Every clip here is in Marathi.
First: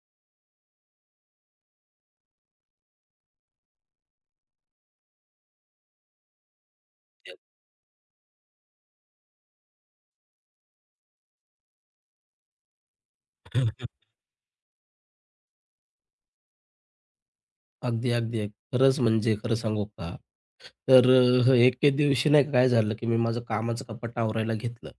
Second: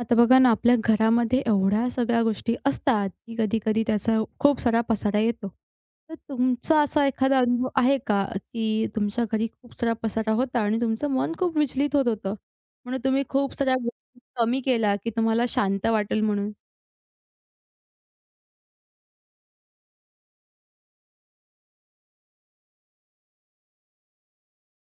आता बघा ना, आपल्या घरामध्ये एवढ्या सगळ्या गोष्टी असतात, की कधी-कधी त्याचा खूप सारा पसारा येतो. तर तुमचा असा एखादा अनुभव आहे का, की तुमच्या घरी खूप सारा पसारा होता आणि तुमचं मन खूप विचलित होत होतं? म्हणून तुम्ही खूप साऱ्या अगदी, गोष्टी कमी केल्या, की तुम्हाला शांत वाटेल म्हणून? अगदी. अगदी. खरंच म्हणजे खरं सांगू का? तर एके दिवशी नाही का काय झालं, की मी माझं कामाचं कपाट आवरायला घेतलं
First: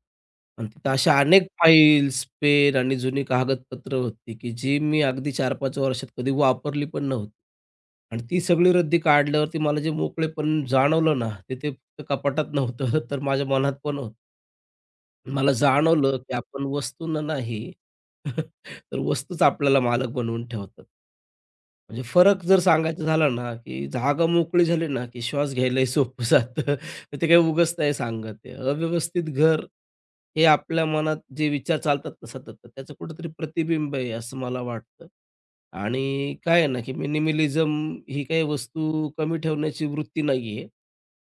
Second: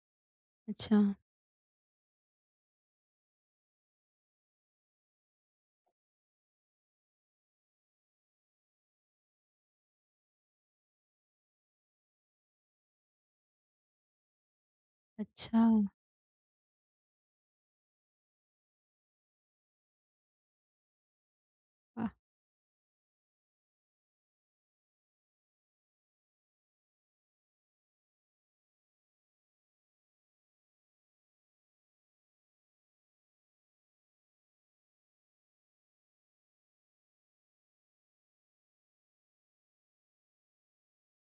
आणि तिथं अच्छा, अशा अनेक फाईल्स, पेन आणि जुनी कागदपत्र होती, की जी मी अगदी 4-5 वर्षात कधी वापरली पण नव्हती. आणि ती सगळी रद्दी काढल्यावरती मला जे मोकळेपण जाणवलं ना, ते ते फक्त कपाटात नव्हतं, तर माझ्या मनात पण होतं. हं. मला अच्छा. जाणवलं, की आपण वस्तूंना नाही, तर वस्तूच आपल्याला मालक बनवून ठेवतात. म्हणजे वाह! फरक जर सांगायचा झाला ना, की जागा मोकळी झाली ना, की श्वास घ्यायलाही सोपं जातं. तर ते काही उगाच नाही सांगत आहे. अव्यवस्थित घर हे आपल्या मनात जे विचार चालतात ना सतत, त्याचं कुठेतरी प्रतिबिंब आहे असं मला वाटतं. आणि काय आहे ना, की मिनिमलिझम ही काही वस्तू कमी ठेवण्याची वृत्ती नाहीये.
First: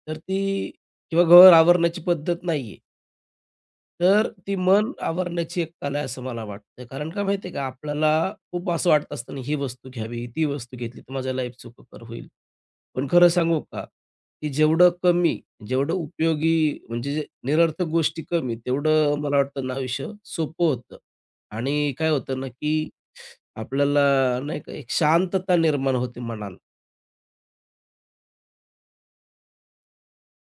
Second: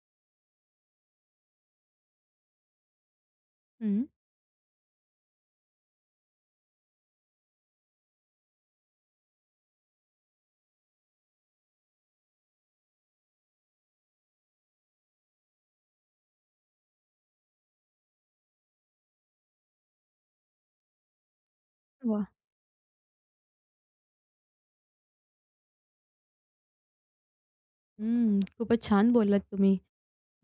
तर ती किंवा घर आवरण्याची पद्धत नाहीये. हं. तर ती मन आवरण्याची एक कला आहे असं मला वाटतं. कारण का माहिती आहे का, आपल्याला खूप असं वाटत असतं ना, ही वस्तू घ्यावी, ती वस्तू घेतली तर माझ्या लाईफ सुखकर होईल. पण खरं सांगू का, की जेवढं कमी, जेवढं उपयोगी म्हणजे जे निरर्थक गोष्टी कमी, तेवढं मला वाटतं ना आयुष्य सोपं होतं. आणि काय वाह! होतं ना, की आपल्याला नाही का एक शांतता निर्माण होते मनाला. हं. खूपच छान बोललात तुम्ही.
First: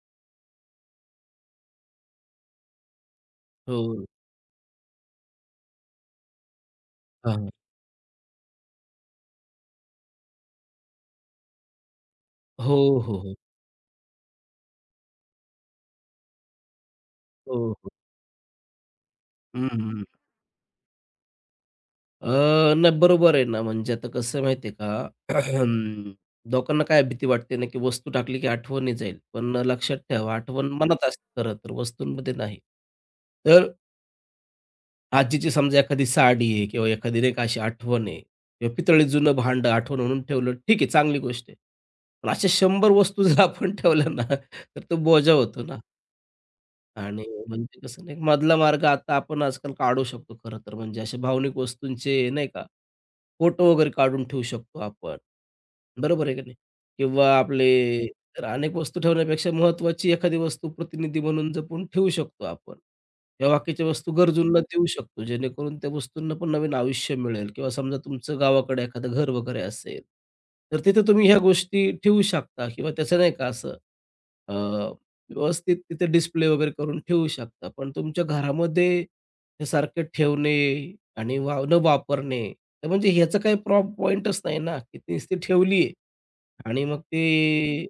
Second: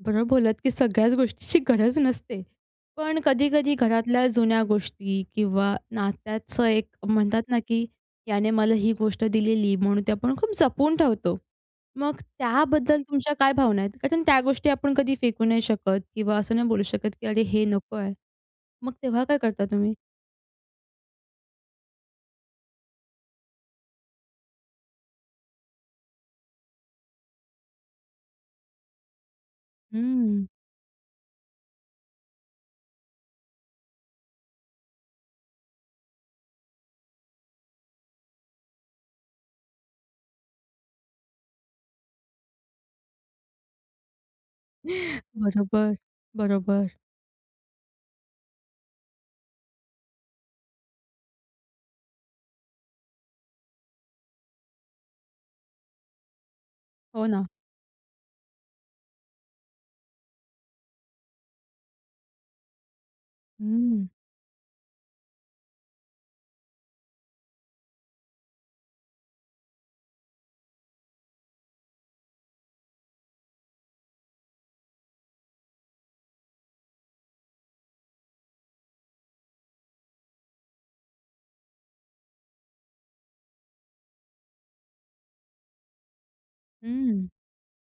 बरोबर बोललात, की सगळ्याच गोष्टीची गरज नसते. पण कधी-कधी हो. घरातल्या जुन्या गोष्टी किंवा नात्याचं एक म्हणतात हां, ना, की याने मला ही गोष्ट दिलेली म्हणून ते आपण खूप जपून ठेवतो. मग हो, त्याबद्दल हो, तुमच्या हो. काय भावना आहेत? कारण त्या गोष्टी आपण कधी फेकू नाही शकत किंवा असं नाही बोलू शकत, की "अरे, हे हो, हो. नको आहे." मग तेव्हा काय करता हं, तुम्ही? हं. अ, नाही बरोबर आहे ना, म्हणजे आता कसं आहे माहिती का, लोकांना काय भीती वाटते ना, की वस्तू टाकली की आठवणी जाईल. पण लक्षात ठेवा हं. आठवण मनात असते खरं तर, वस्तूंमध्ये नाही. तर आजीची समजा एखादी साडी आहे किंवा एखादी नाही का अशी आठवण आहे किंवा पितळी जुनं भांड आठवण म्हणून ठेवलं, ठीक आहे चांगली गोष्ट आहे. पण अशा 100 वस्तू जर आपण ठेवल्या ना, तर तो बोजा होतो ना बरोबर, बरोबर. आणि म्हणजे कसं नाही मधला मार्ग आता आपण आजकाल काढू शकतो खरं तर, म्हणजे अशा भावनिक वस्तूंचे नाही का फोटो वगैरे काढून ठेवू शकतो आपण. बरोबर आहे की नाही? हो किंवा ना. आपले तर अनेक वस्तू ठेवण्यापेक्षा महत्त्वाची एखादी वस्तू प्रतिनिधी म्हणून जपून ठेवू शकतो आपण. किंवा बाकीच्या हं, वस्तू गरजूंना देऊ शकतो, जेणेकरून त्या वस्तूंना पण नवीन आयुष्य मिळेल किंवा समजा तुमचं गावाकडे एखादं घर वगैरे असेल, तर तिथे तुम्ही ह्या गोष्टी ठेवू शकता किंवा त्याचं नाही का असं अ, व्यवस्थित तिथे डिस्प्ले वगैरे करून ठेवू शकता. पण तुमच्या घरामध्ये हे सारखे ठेवणे आणि वा न वापरणे. तर म्हणजे ह्याचं काही पॉइंटच नाही ना, की ती नुसती ठेवली आणि मग हं. ते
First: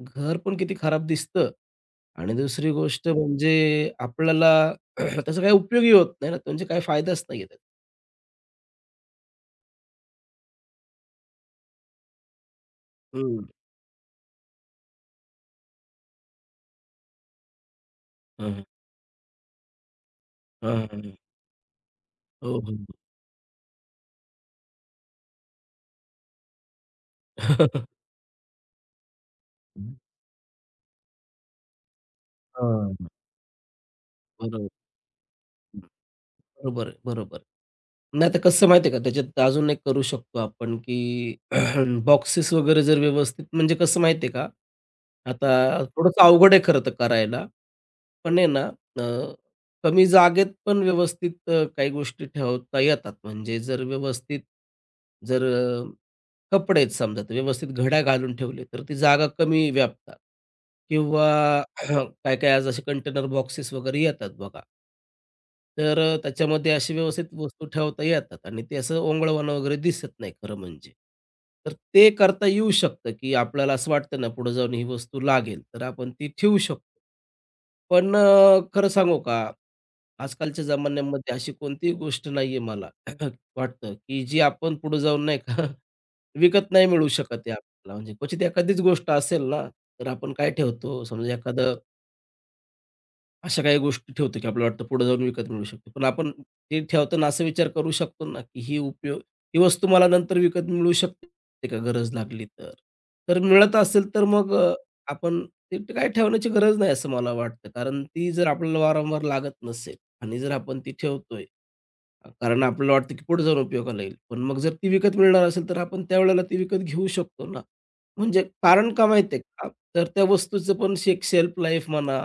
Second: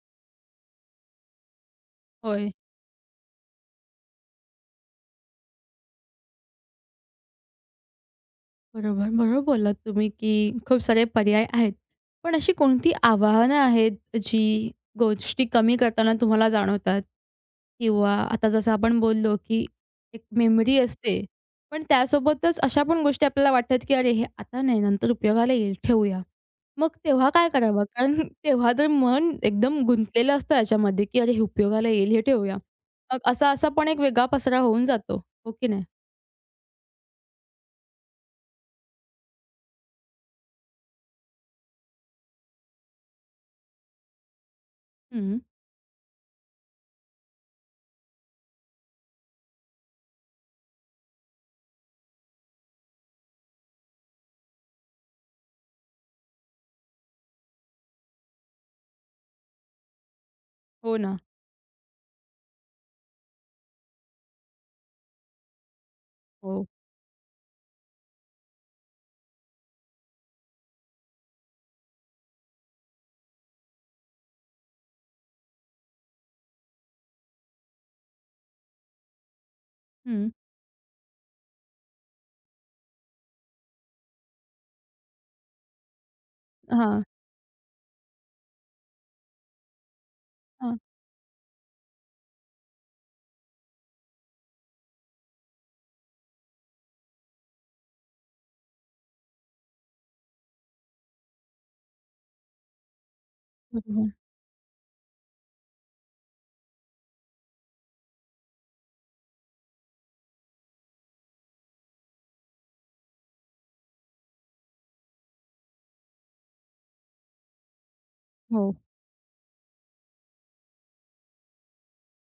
घर पण किती खराब दिसतं आणि होय. दुसरी गोष्ट म्हणजे आपल्याला त्याचा काही उपयोगही होत नाही ना, म्हणजे काही फायदाच नाही आहे त्याचा. बरोबर. बरोबर बोललात तुम्ही, की खूप सारे पर्याय आहेत. पण अशी कोणती हं, आव्हानं आहेत, जी गोष्टी कमी करताना तुम्हाला जाणवतात? किंवा आता हं, जसं आपण बोललो, की एक मेमरी हं, हं. असते, पण त्यासोबतच हो, हो. अशा पण गोष्टी आपल्याला वाटतात, की "अरे, हे आता नाही, नंतर उपयोगाला येईल, ठेवूया." मग तेव्हा काय करावं? कारण तेव्हा तर मन एकदम हं. गुंतलेलं असतं याच्यामध्ये, की "अरे, हे उपयोगाला येईल, हे ठेवूया." मग असा-असा पण एक वेगळा पसारा बरोबर, होऊन जातो, हो की नाही? बरोबर आहे, बरोबर. नाही तर कसं माहिती आहे का, त्याच्यात अजून एक करू शकतो आपण, की बॉक्सेस वगैरे जर व्यवस्थित म्हणजे कसं माहिती आहे का, हं. आता थोडंसं अवघड आहे खरं तर करायला. पण आहे ना, अ, कमी जागेत पण व्यवस्थित काही गोष्टी ठेवता येतात. म्हणजे जर व्यवस्थित जर कपडे आहेत समजा, तर व्यवस्थित घड्या घालून ठेवले, तर ती जागा कमी व्यापतात हो ना. किंवा काय-काय आज असे कंटेनर बॉक्सेस वगैरे येतात बघा. तर हो. त्याच्यामध्ये अशी व्यवस्थित वस्तू ठेवता येतात आणि ते असं ओंगळवाणं वगैरे दिसत नाही खरं म्हणजे. तर ते करता येऊ शकतं, की आपल्याला असं वाटतं ना, पुढे जाऊन ही वस्तू लागेल, तर आपण ती ठेवू शकतो. पण खरं सांगू का, हं. आजकालच्या जमान्यामध्ये अशी कोणतीही गोष्ट नाहीये मला वाटतं, की जी आपण पुढे जाऊन नाही का विकत नाही हां. मिळू शकत आहे आपल्याला. म्हणजे क्वचित एखादीच गोष्ट असेल ना, तर आपण काय हां, ठेवतो, समजा एखादं अशा काही गोष्टी ठेवतो, की आपल्याला वाटतं पुढे जाऊन विकत मिळू शकते. पण आपण ते ठेवताना असा विचार करू शकतो ना, की ही उपयोग ही वस्तू मला नंतर विकत मिळू शकते का गरज लागली तर? तर मिळत असेल बरोबर. तर मग आपण ते ते काय ठेवण्याची गरज नाही असं मला वाटतं. कारण ती जर आपल्याला वारंवार लागत नसेल आणि जर आपण ती ठेवतोय कारण आपल्याला वाटतं की पुढे जाऊन उपयोगाला येईल. पण मग जर ती विकत मिळणार असेल, तर आपण त्यावेळेला ती विकत घेऊ शकतो ना. म्हणजे हो. कारण का माहिती आहे का? तर त्या वस्तूचं पण एक शेल्फ लाईफ म्हणा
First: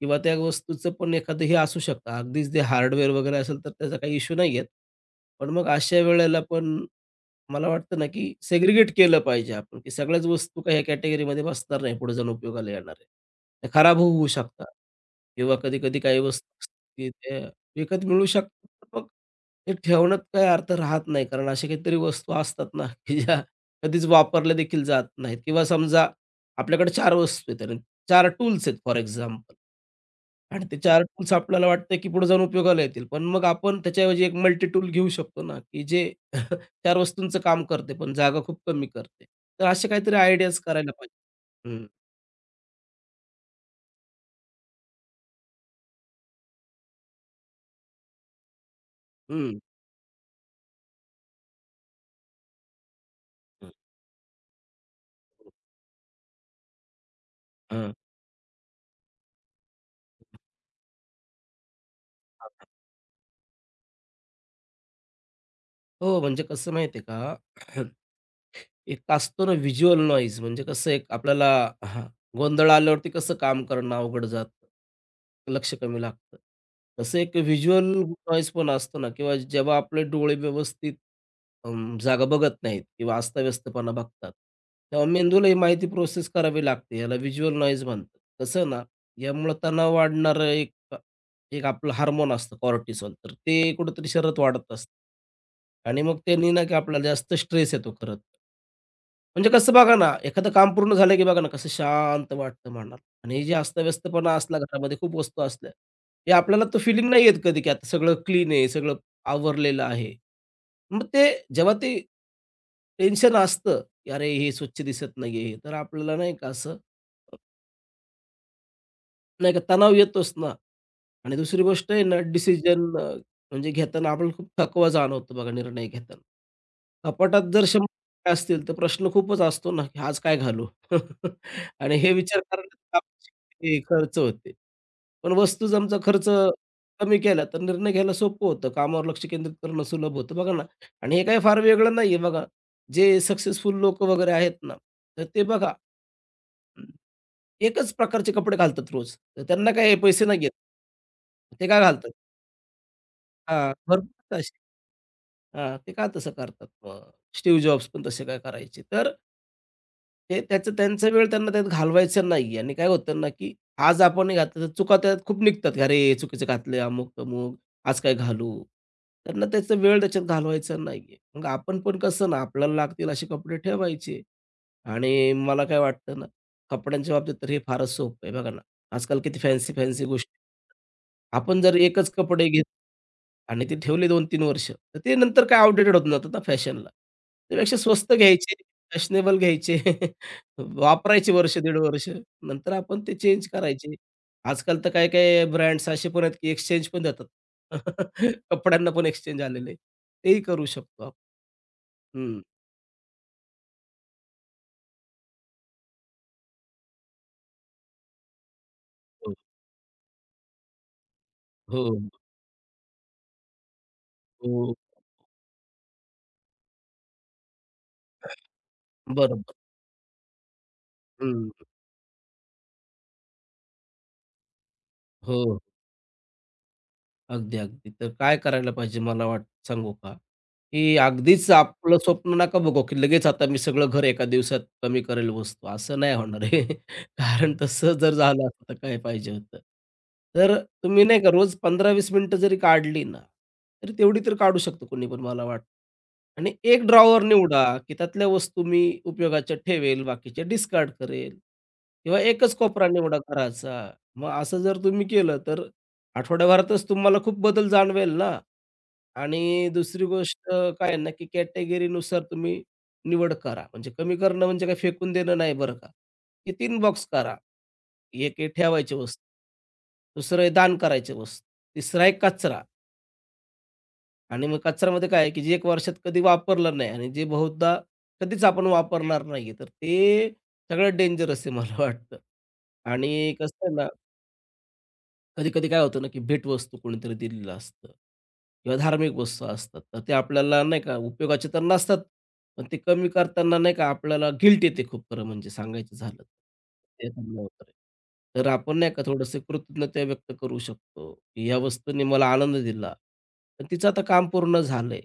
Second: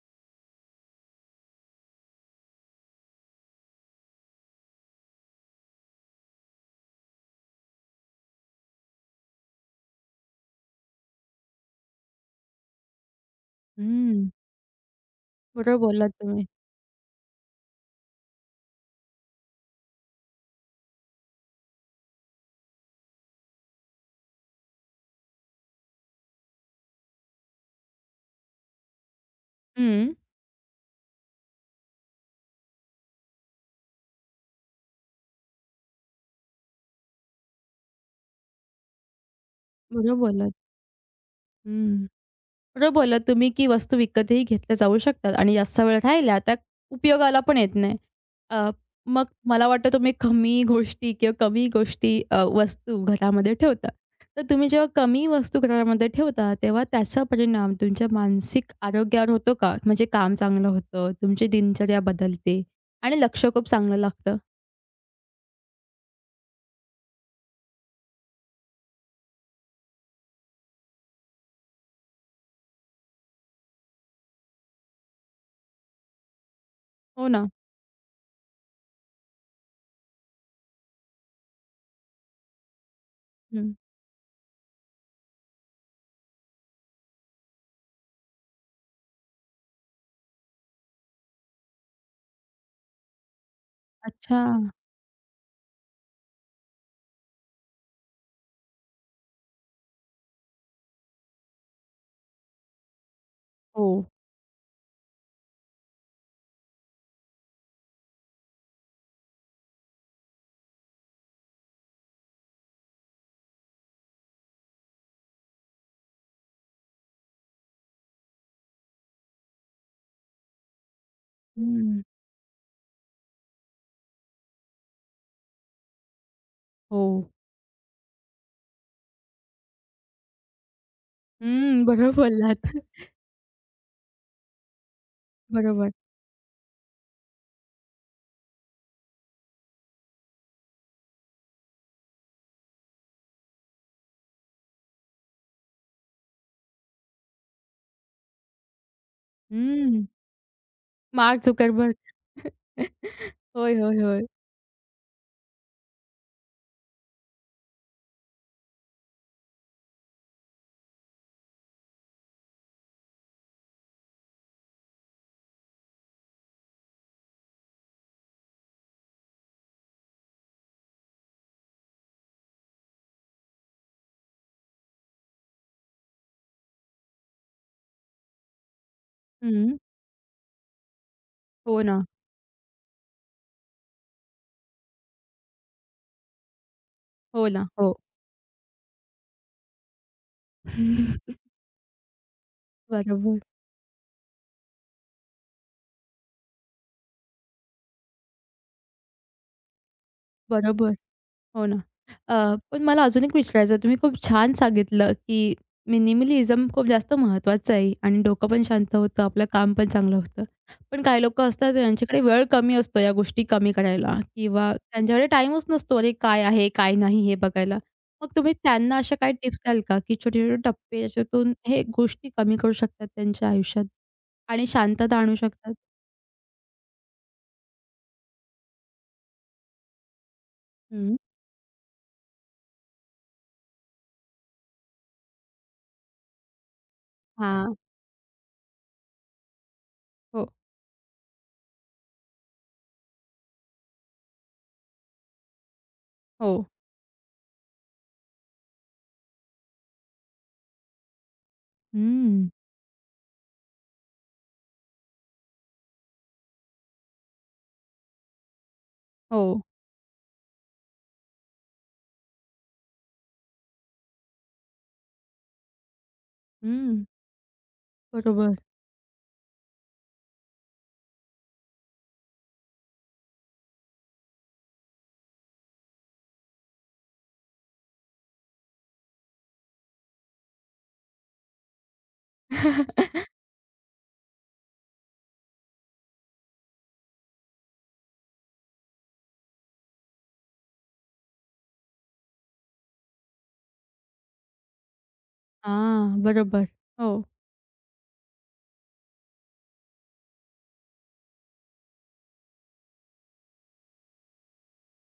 किंवा त्या वस्तूचं पण एखादं हे असू शकतं. अगदीच ते हार्डवेअर वगैरे असेल, तर त्याचा काही इश्यू नाही येत. पण मग अशा वेळेला पण मला वाटतं ना, की सेग्रीगेट केलं पाहिजे आपण, की सगळ्याच वस्तू काही कॅटेगरीमध्ये बसणार नाही, पुढे जाऊन उपयोगाला येणार आहे. त्या खराब होऊ होऊ हं. शकतात किंवा बरोबर कधी-कधी बोललात काही तुम्ही. वस्तू असतात, की ते विकत मिळू शकतात, पण मग ते ठेवण्यात काही अर्थ राहत नाही. कारण अशा काहीतरी वस्तू असतात ना, की ज्या कधीच वापरल्या देखील जात नाहीत किंवा समजा आपल्याकडे 4 वस्तू आहेत आणि 4 टूल्स आहेत फॉर एक्झाम्पल हं. आणि ते 4 टूल्स आपल्याला वाटतं, की पुढे जाऊन उपयोगाला येतील. पण मग आपण त्याच्याऐवजी एक मल्टी टूल घेऊ शकतो ना, की जे 4 वस्तूंचं काम करते, पण जागा खूप कमी करते. तर असे बरोबर काहीतरी बोललात. आयडियाज करायला पाहिजे. हं, हं. बरोबर बोललात तुम्ही, की वस्तू विकतही घेतल्या जाऊ शकतात आणि जास्त वेळ राहिल्या त्या उपयोगाला पण येत नाही. अ, मग हं. मला वाटतं तुम्ही कमी गोष्टी किंवा कमी गोष्टी वस्तू घरामध्ये हं. ठेवता. तर तुम्ही जेव्हा कमी वस्तू घरामध्ये ठेवता, तेव्हा त्याचा परिणाम हं. तुमच्या मानसिक आरोग्यावर होतो का? म्हणजे काम चांगलं होतं, तुमची दिनचर्या बदलते आणि लक्ष खूप चांगलं लागतं. हो, म्हणजे कसं माहिती का एक असतो ना व्हिज्युअल नॉईज म्हणजे कसं एक आपल्याला हां, गोंधळ आल्यावरती कसं काम करणं अवघड जातं, लक्ष कमी लागतं. तसं हो एक ना. व्हिज्युअल नॉईज पण असतो ना किंवा जेव्हा आपले डोळे व्यवस्थित जागा बघत नाहीत किंवा हं. अस्ताव्यस्तपणा बघतात, तेव्हा मेंदूला ही माहिती प्रोसेस करावी लागते. याला व्हिज्युअल नॉईज म्हणतात. कसं ना, यामुळं तणाव वाढणारं एक एक आपलं हार्मोन असतं कॉर्टिसॉल, तर ते कुठेतरी शरीरात अच्छा. वाढत असतं. आणि मग त्यांनी ना की आपल्याला जास्त स्ट्रेस येतो खरं म्हणजे कसं बघा ना, एखादं काम पूर्ण झालं की बघा ना कसं शांत वाटतं मनाला आणि जे हो. अस्तव्यस्तपणा असला घरामध्ये खूप वस्तू असल्या, हे आपल्याला तो फीलिंग नाही येत कधी की आता सगळं क्लीन आहे, सगळं आवरलेलं आहे. मग ते जेव्हा ते टेन्शन असतं, की "अरे, हे स्वच्छ दिसत नाहीये." हे तर आपल्याला नाही का असं नाही का तणाव येतोच ना आणि दुसरी गोष्ट हं. आहे ना डिसिजन म्हणजे घेताना आपण खूप थकवा जाणवतो बघा निर्णय घेताना. हो. कपाटात जर 100 असतील तर प्रश्न खूपच असतो ना, की आज काय घालू? हं, आणि बरोबर हे विचार बोललात. करण्यात ते खर्च होते. पण बरोबर. वस्तूजमचा खर्च कमी केला तर निर्णय घ्यायला सोपं होतं. कामावर लक्ष केंद्रित करणं सुलभ होतं बघा ना आणि हे काही फार वेगळं नाहीये बघा. जे सक्सेसफुल लोक वगैरे आहेत ना, तर ते बघा एकच प्रकारचे कपडे घालतात रोज. तर त्यांना काय हं. पैसे नाही घेत. मार्क ते काय झुकरबर्ग. घालतात? हां, होय, होय, होय. भरपूर असे हां, ते का तसं करतात? मग स्टीव्ह जॉब्स पण तसे काय करायचे? तर ते त्याचं त्यांचा वेळ त्यांना त्यात घालवायचा नाही आणि काय होतं ना, की आज आपण हे घातलं तर चुका त्यात खूप निघतात. "अरे, चुकीचं घातलंय अमुक-तमुक, आज काय घालू?" त्यांना त्याचा वेळ त्याच्यात घालवायचा नाहीये. मग आपण पण कसं ना, आपल्याला लागतील असे कपडे ठेवायचे. आणि मला काय वाटतं ना, कपड्यांच्या बाबतीत तर हे फारच सोपं आहे. बघा ना, आजकाल किती फॅन्सी हं. फॅन्सी गोष्टी. आपण जर हो ना. एकच कपडे घेत आणि ते ठेवले 2-3 वर्ष, तर ते नंतर काय आउटडेटेड होऊन जातात ना फॅशनला. हो ना. त्यापेक्षा हो. स्वस्त घ्यायचे, फॅशनेबल घ्यायचे, वापरायचे वर्ष, दीड वर्ष, नंतर आपण ते बरोबर. चेंज करायचे. आजकाल तर काही-काही ब्रँड्स असे पण आहेत, की एक्सचेंज पण देतात. कपड्यांना पण एक्सचेंज आलेले. तेही करू बरोबर. शकतो आपण. हो ना. हं. पण मला अजून एक विचारायचं आहे. तुम्ही खूप छान सांगितलं, की मिनिमलिझम खूप जास्त महत्त्वाचं आहे आणि डोकं पण शांत होतं, हो, आपलं काम पण चांगलं होतं. पण काही लोकं असतात हो, त्यांच्याकडे वेळ कमी असतो या गोष्टी कमी करायला किंवा हो. त्यांच्याकडे टाईमच नसतो. अरे, काय आहे, काय नाही हे बघायला. मग तुम्ही त्यांना अशा काही बरोबर. टिप्स द्याल का, की छोटे-छोटे टप्पे याच्यातून हे गोष्टी कमी करू शकतात त्यांच्या आयुष्यात आणि शांतता आणू हो. शकतात? अगदी, अगदी. तर काय करायला पाहिजे मला वाट सांगू का? की हं. अगदीच आपलं स्वप्न नका बघू, की लगेच आता मी सगळं घर एका दिवसात कमी करेल वस्तू. असं नाही होणार आहे. कारण हां. तसं जर झालं असतं तर काय पाहिजे होतं. हो, तर तुम्ही नाही का रोज 15-20 मिनिटं जरी काढली ना, तरी तेवढी तर काढू शकतो कोणी पण मला वाटतं. हो. आणि एक ड्रॉवर निवडा, की त्यातल्या वस्तू मी उपयोगाच्या ठेवेल, बाकीच्या डिस्कार्ड करेल किंवा हं. एकच कोपरा निवडा करायचा. मग असं जर तुम्ही केलं, तर आठवड्याभरातच तुम्हाला खूप बदल जाणवेल ना. हो. आणि दुसरी गोष्ट काय आहे ना, की कॅटेगरीनुसार तुम्ही निवड करा. म्हणजे कमी करणं म्हणजे काय फेकून देणं नाही बरं का, की 3 हं. बॉक्स करा. एक हे बरोबर. ठेवायची वस्तू, दुसरं आहे दान करायची वस्तू, तिसरा आहे कचरा आणि मग कचऱ्यामध्ये काय आहे, की जे 1 वर्षात कधी वापरलं नाही आणि जे बहुधा कधीच आपण वापरणार नाहीये, तर ते सगळ्यात डेंजरस आहे मला वाटतं. आणि कसं आहे ना, कधी-कधी काय होतं ना, की भेटवस्तू कोणीतरी दिलेलं असतं किंवा धार्मिक वस्तू असतात. तर ते आपल्याला नाही का उपयोगाचे तर नसतात, पण ते कमी करताना नाही का आपल्याला गिल्ट येते खूप खरं म्हणजे सांगायचं झालं हां, तर. बरोबर. ते हो. पण होतं रे. तर आपण नाही का थोडंसं कृतज्ञता व्यक्त करू शकतो, की या वस्तूंनी मला आनंद दिला. पण तिचं आता काम पूर्ण झालंय.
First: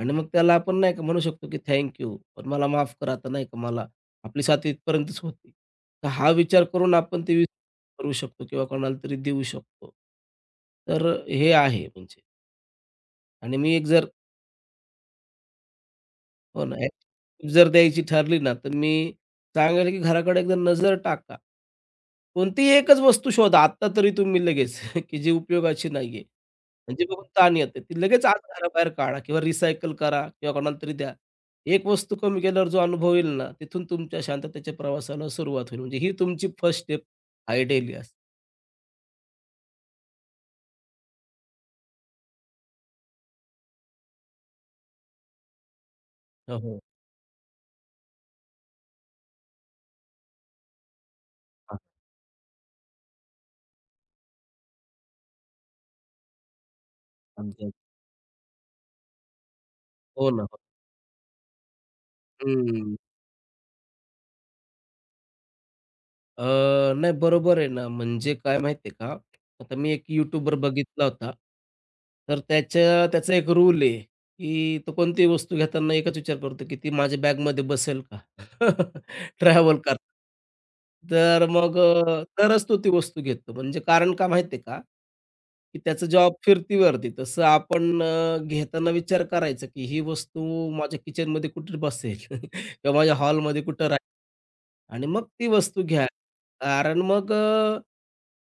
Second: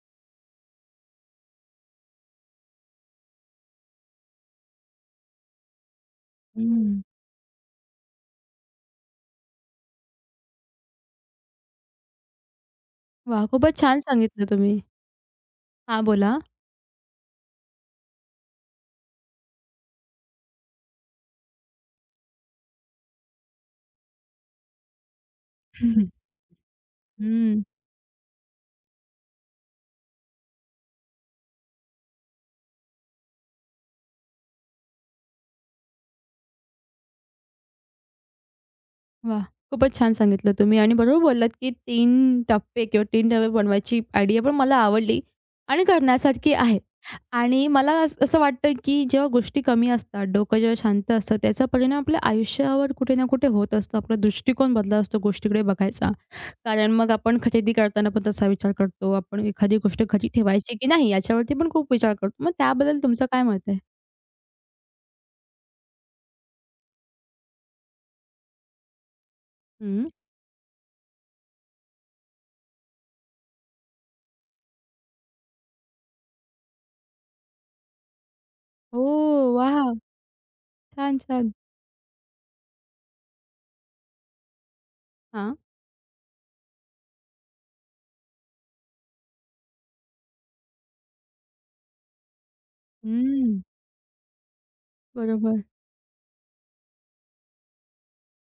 आणि मग त्याला आपण नाही का म्हणू शकतो, की थँक यू. पण मला माफ करा आता नाही का मला आपली साथ इथपर्यंतच होती. तर हा विचार करून हं. आपण ते करू शकतो किंवा कोणाला तरी देऊ शकतो. तर हे आहे म्हणजे वाह! आणि मी खूपच एक छान जर सांगितलं तुम्ही. हां, बोला. हो ना. एक टीप जर द्यायची ठरली ना, तर मी सांगेल की घराकडे एकदा नजर टाका. कोणतीही एकच वस्तू शोधा आत्ता तरी तुम्ही लगेच, की जी उपयोगाची नाहीये. म्हणजे बघून ताण हं. येते. ती लगेच आज घराबाहेर काढा किंवा रिसायकल करा किंवा कोणाला तरी द्या. एक वस्तू कमी केल्यावर जो अनुभव येईल ना, तिथून तुमच्या शांततेच्या प्रवासाला सुरुवात होईल. म्हणजे ही तुमची फर्स्ट स्टेप आहे डेली असं. वाह! खूपच छान सांगितलं तुम्ही आणि बरोबर बोललात, की 3 टप्पे किंवा 3 डबे बनवायची आयडिया पण मला आवडली आणि करण्यासारखी हो, आहे. हो. आणि मला असं असं वाटतं, की जेव्हा गोष्टी कमी असतात, डोकं जेव्हा शांत असतं, त्याचा हां. परिणाम आपल्या आयुष्यावर कुठे ना कुठे होत असतो. आपला दृष्टिकोन बदलला असतो गोष्टीकडे बघायचा. कारण मग आपण खरेदी अगदी. करताना पण तसा विचार करतो. आपण एखादी गोष्ट घरी हो ना. ठेवायची की नाही याच्यावरती पण खूप विचार करतो. मग हं. त्याबद्दल तुमचं काय मत आहे? अ, नाही बरोबर आहे ना, म्हणजे काय माहिती आहे का, आता मी एक हं. यूट्यूबर बघितला होता. तर त्याचा एक रूल आहे, की तो कोणतीही वस्तू घेताना एकच विचार करतो, की ती माझ्या बॅगमध्ये बसेल का? ओह! ट्रॅव्हल वाह! करताना. छान, तर छान. मग तरच तो ती वस्तू घेतो. म्हणजे कारण का माहिती आहे का, हां. की त्याचं जॉब फिरतीवरती. तसं आपण घेताना विचार करायचा, की ही वस्तू माझ्या किचनमध्ये कुठे बसेल किंवा माझ्या हं. हॉलमध्ये कुठं आणि मग ती बरोबर. वस्तू घ्या. कारण मग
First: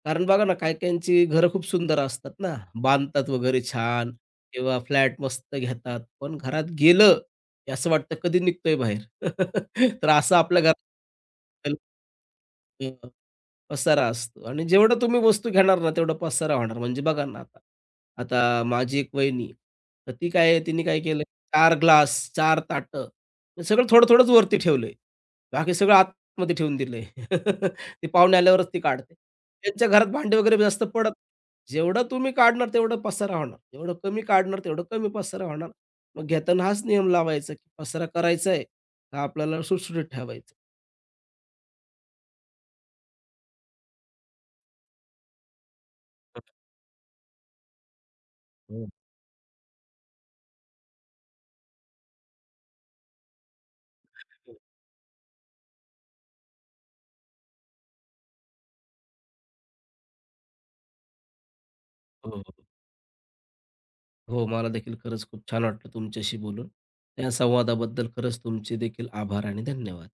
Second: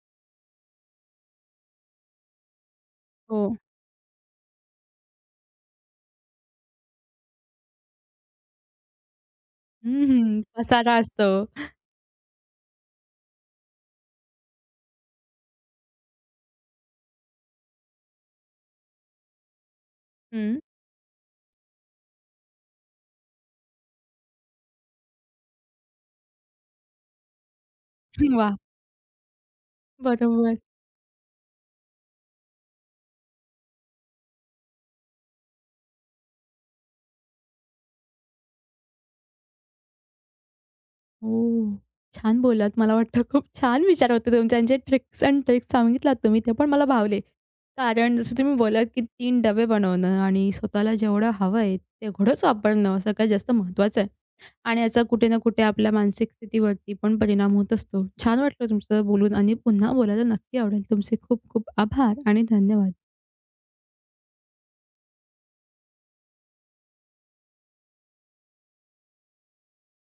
कारण बघा ना, काही-काहींची घरं खूप सुंदर असतात ना, बांधतात हो. वगैरे छान किंवा फ्लॅट मस्त घेतात. पण घरात गेलं, की असं वाटतं कधी निघतोय बाहेर. हं, तर असं हं. आपल्या पसारा असतो. घरात पसारा असतो आणि जेवढं तुम्ही वस्तू घेणार ना, तेवढा पसारा होणार. म्हणजे बघा ना आता, आता माझी एक वहिनी, तर ती काय हं. आहे, तिने काय केलं 4 ग्लास, चार ताट हे सगळं थोडं-थोडंच वरती ठेवलंय. बाकी सगळं आतमध्ये ठेवून दिलंय. ते पाहुणे वाह! आल्यावरच ती काढते. त्यांच्या घरात भांडे बरोबर. वगैरे जास्त पडत जेवढं तुम्ही काढणार, तेवढं पसारा होणार. जेवढं कमी काढणार, तेवढं कमी पसारा होणार. मग घेताना हाच नियम लावायचा, की पसारा करायचा आहे, हा आपल्याला सुटसुटीत ठेवायचा. ओह! छान बोललात. मला वाटतं खूप छान विचार होते तुमचे आणि जे ट्रिक्स अँड ट्रिक्स सांगितलात तुम्ही ते पण मला भावले. कारण जसं तुम्ही बोललात हो. की 3 डबे बनवणं आणि स्वतःला जेवढं हवं आहे तेवढंच वापरणं सगळ्यात जास्त महत्त्वाचं आहे. आणि याचा कुठे ना कुठे आपल्या मानसिक स्थितीवरती पण परिणाम होत असतो. छान वाटलं तुमचं बोलून आणि पुन्हा बोलायला नक्की आवडेल. तुमचे खूप खूप आभार हो, आणि हो. धन्यवाद. हो, मला देखील खरंच खूप छान वाटलं तुमच्याशी बोलून. या संवादाबद्दल खरंच तुमचे देखील आभार आणि धन्यवाद.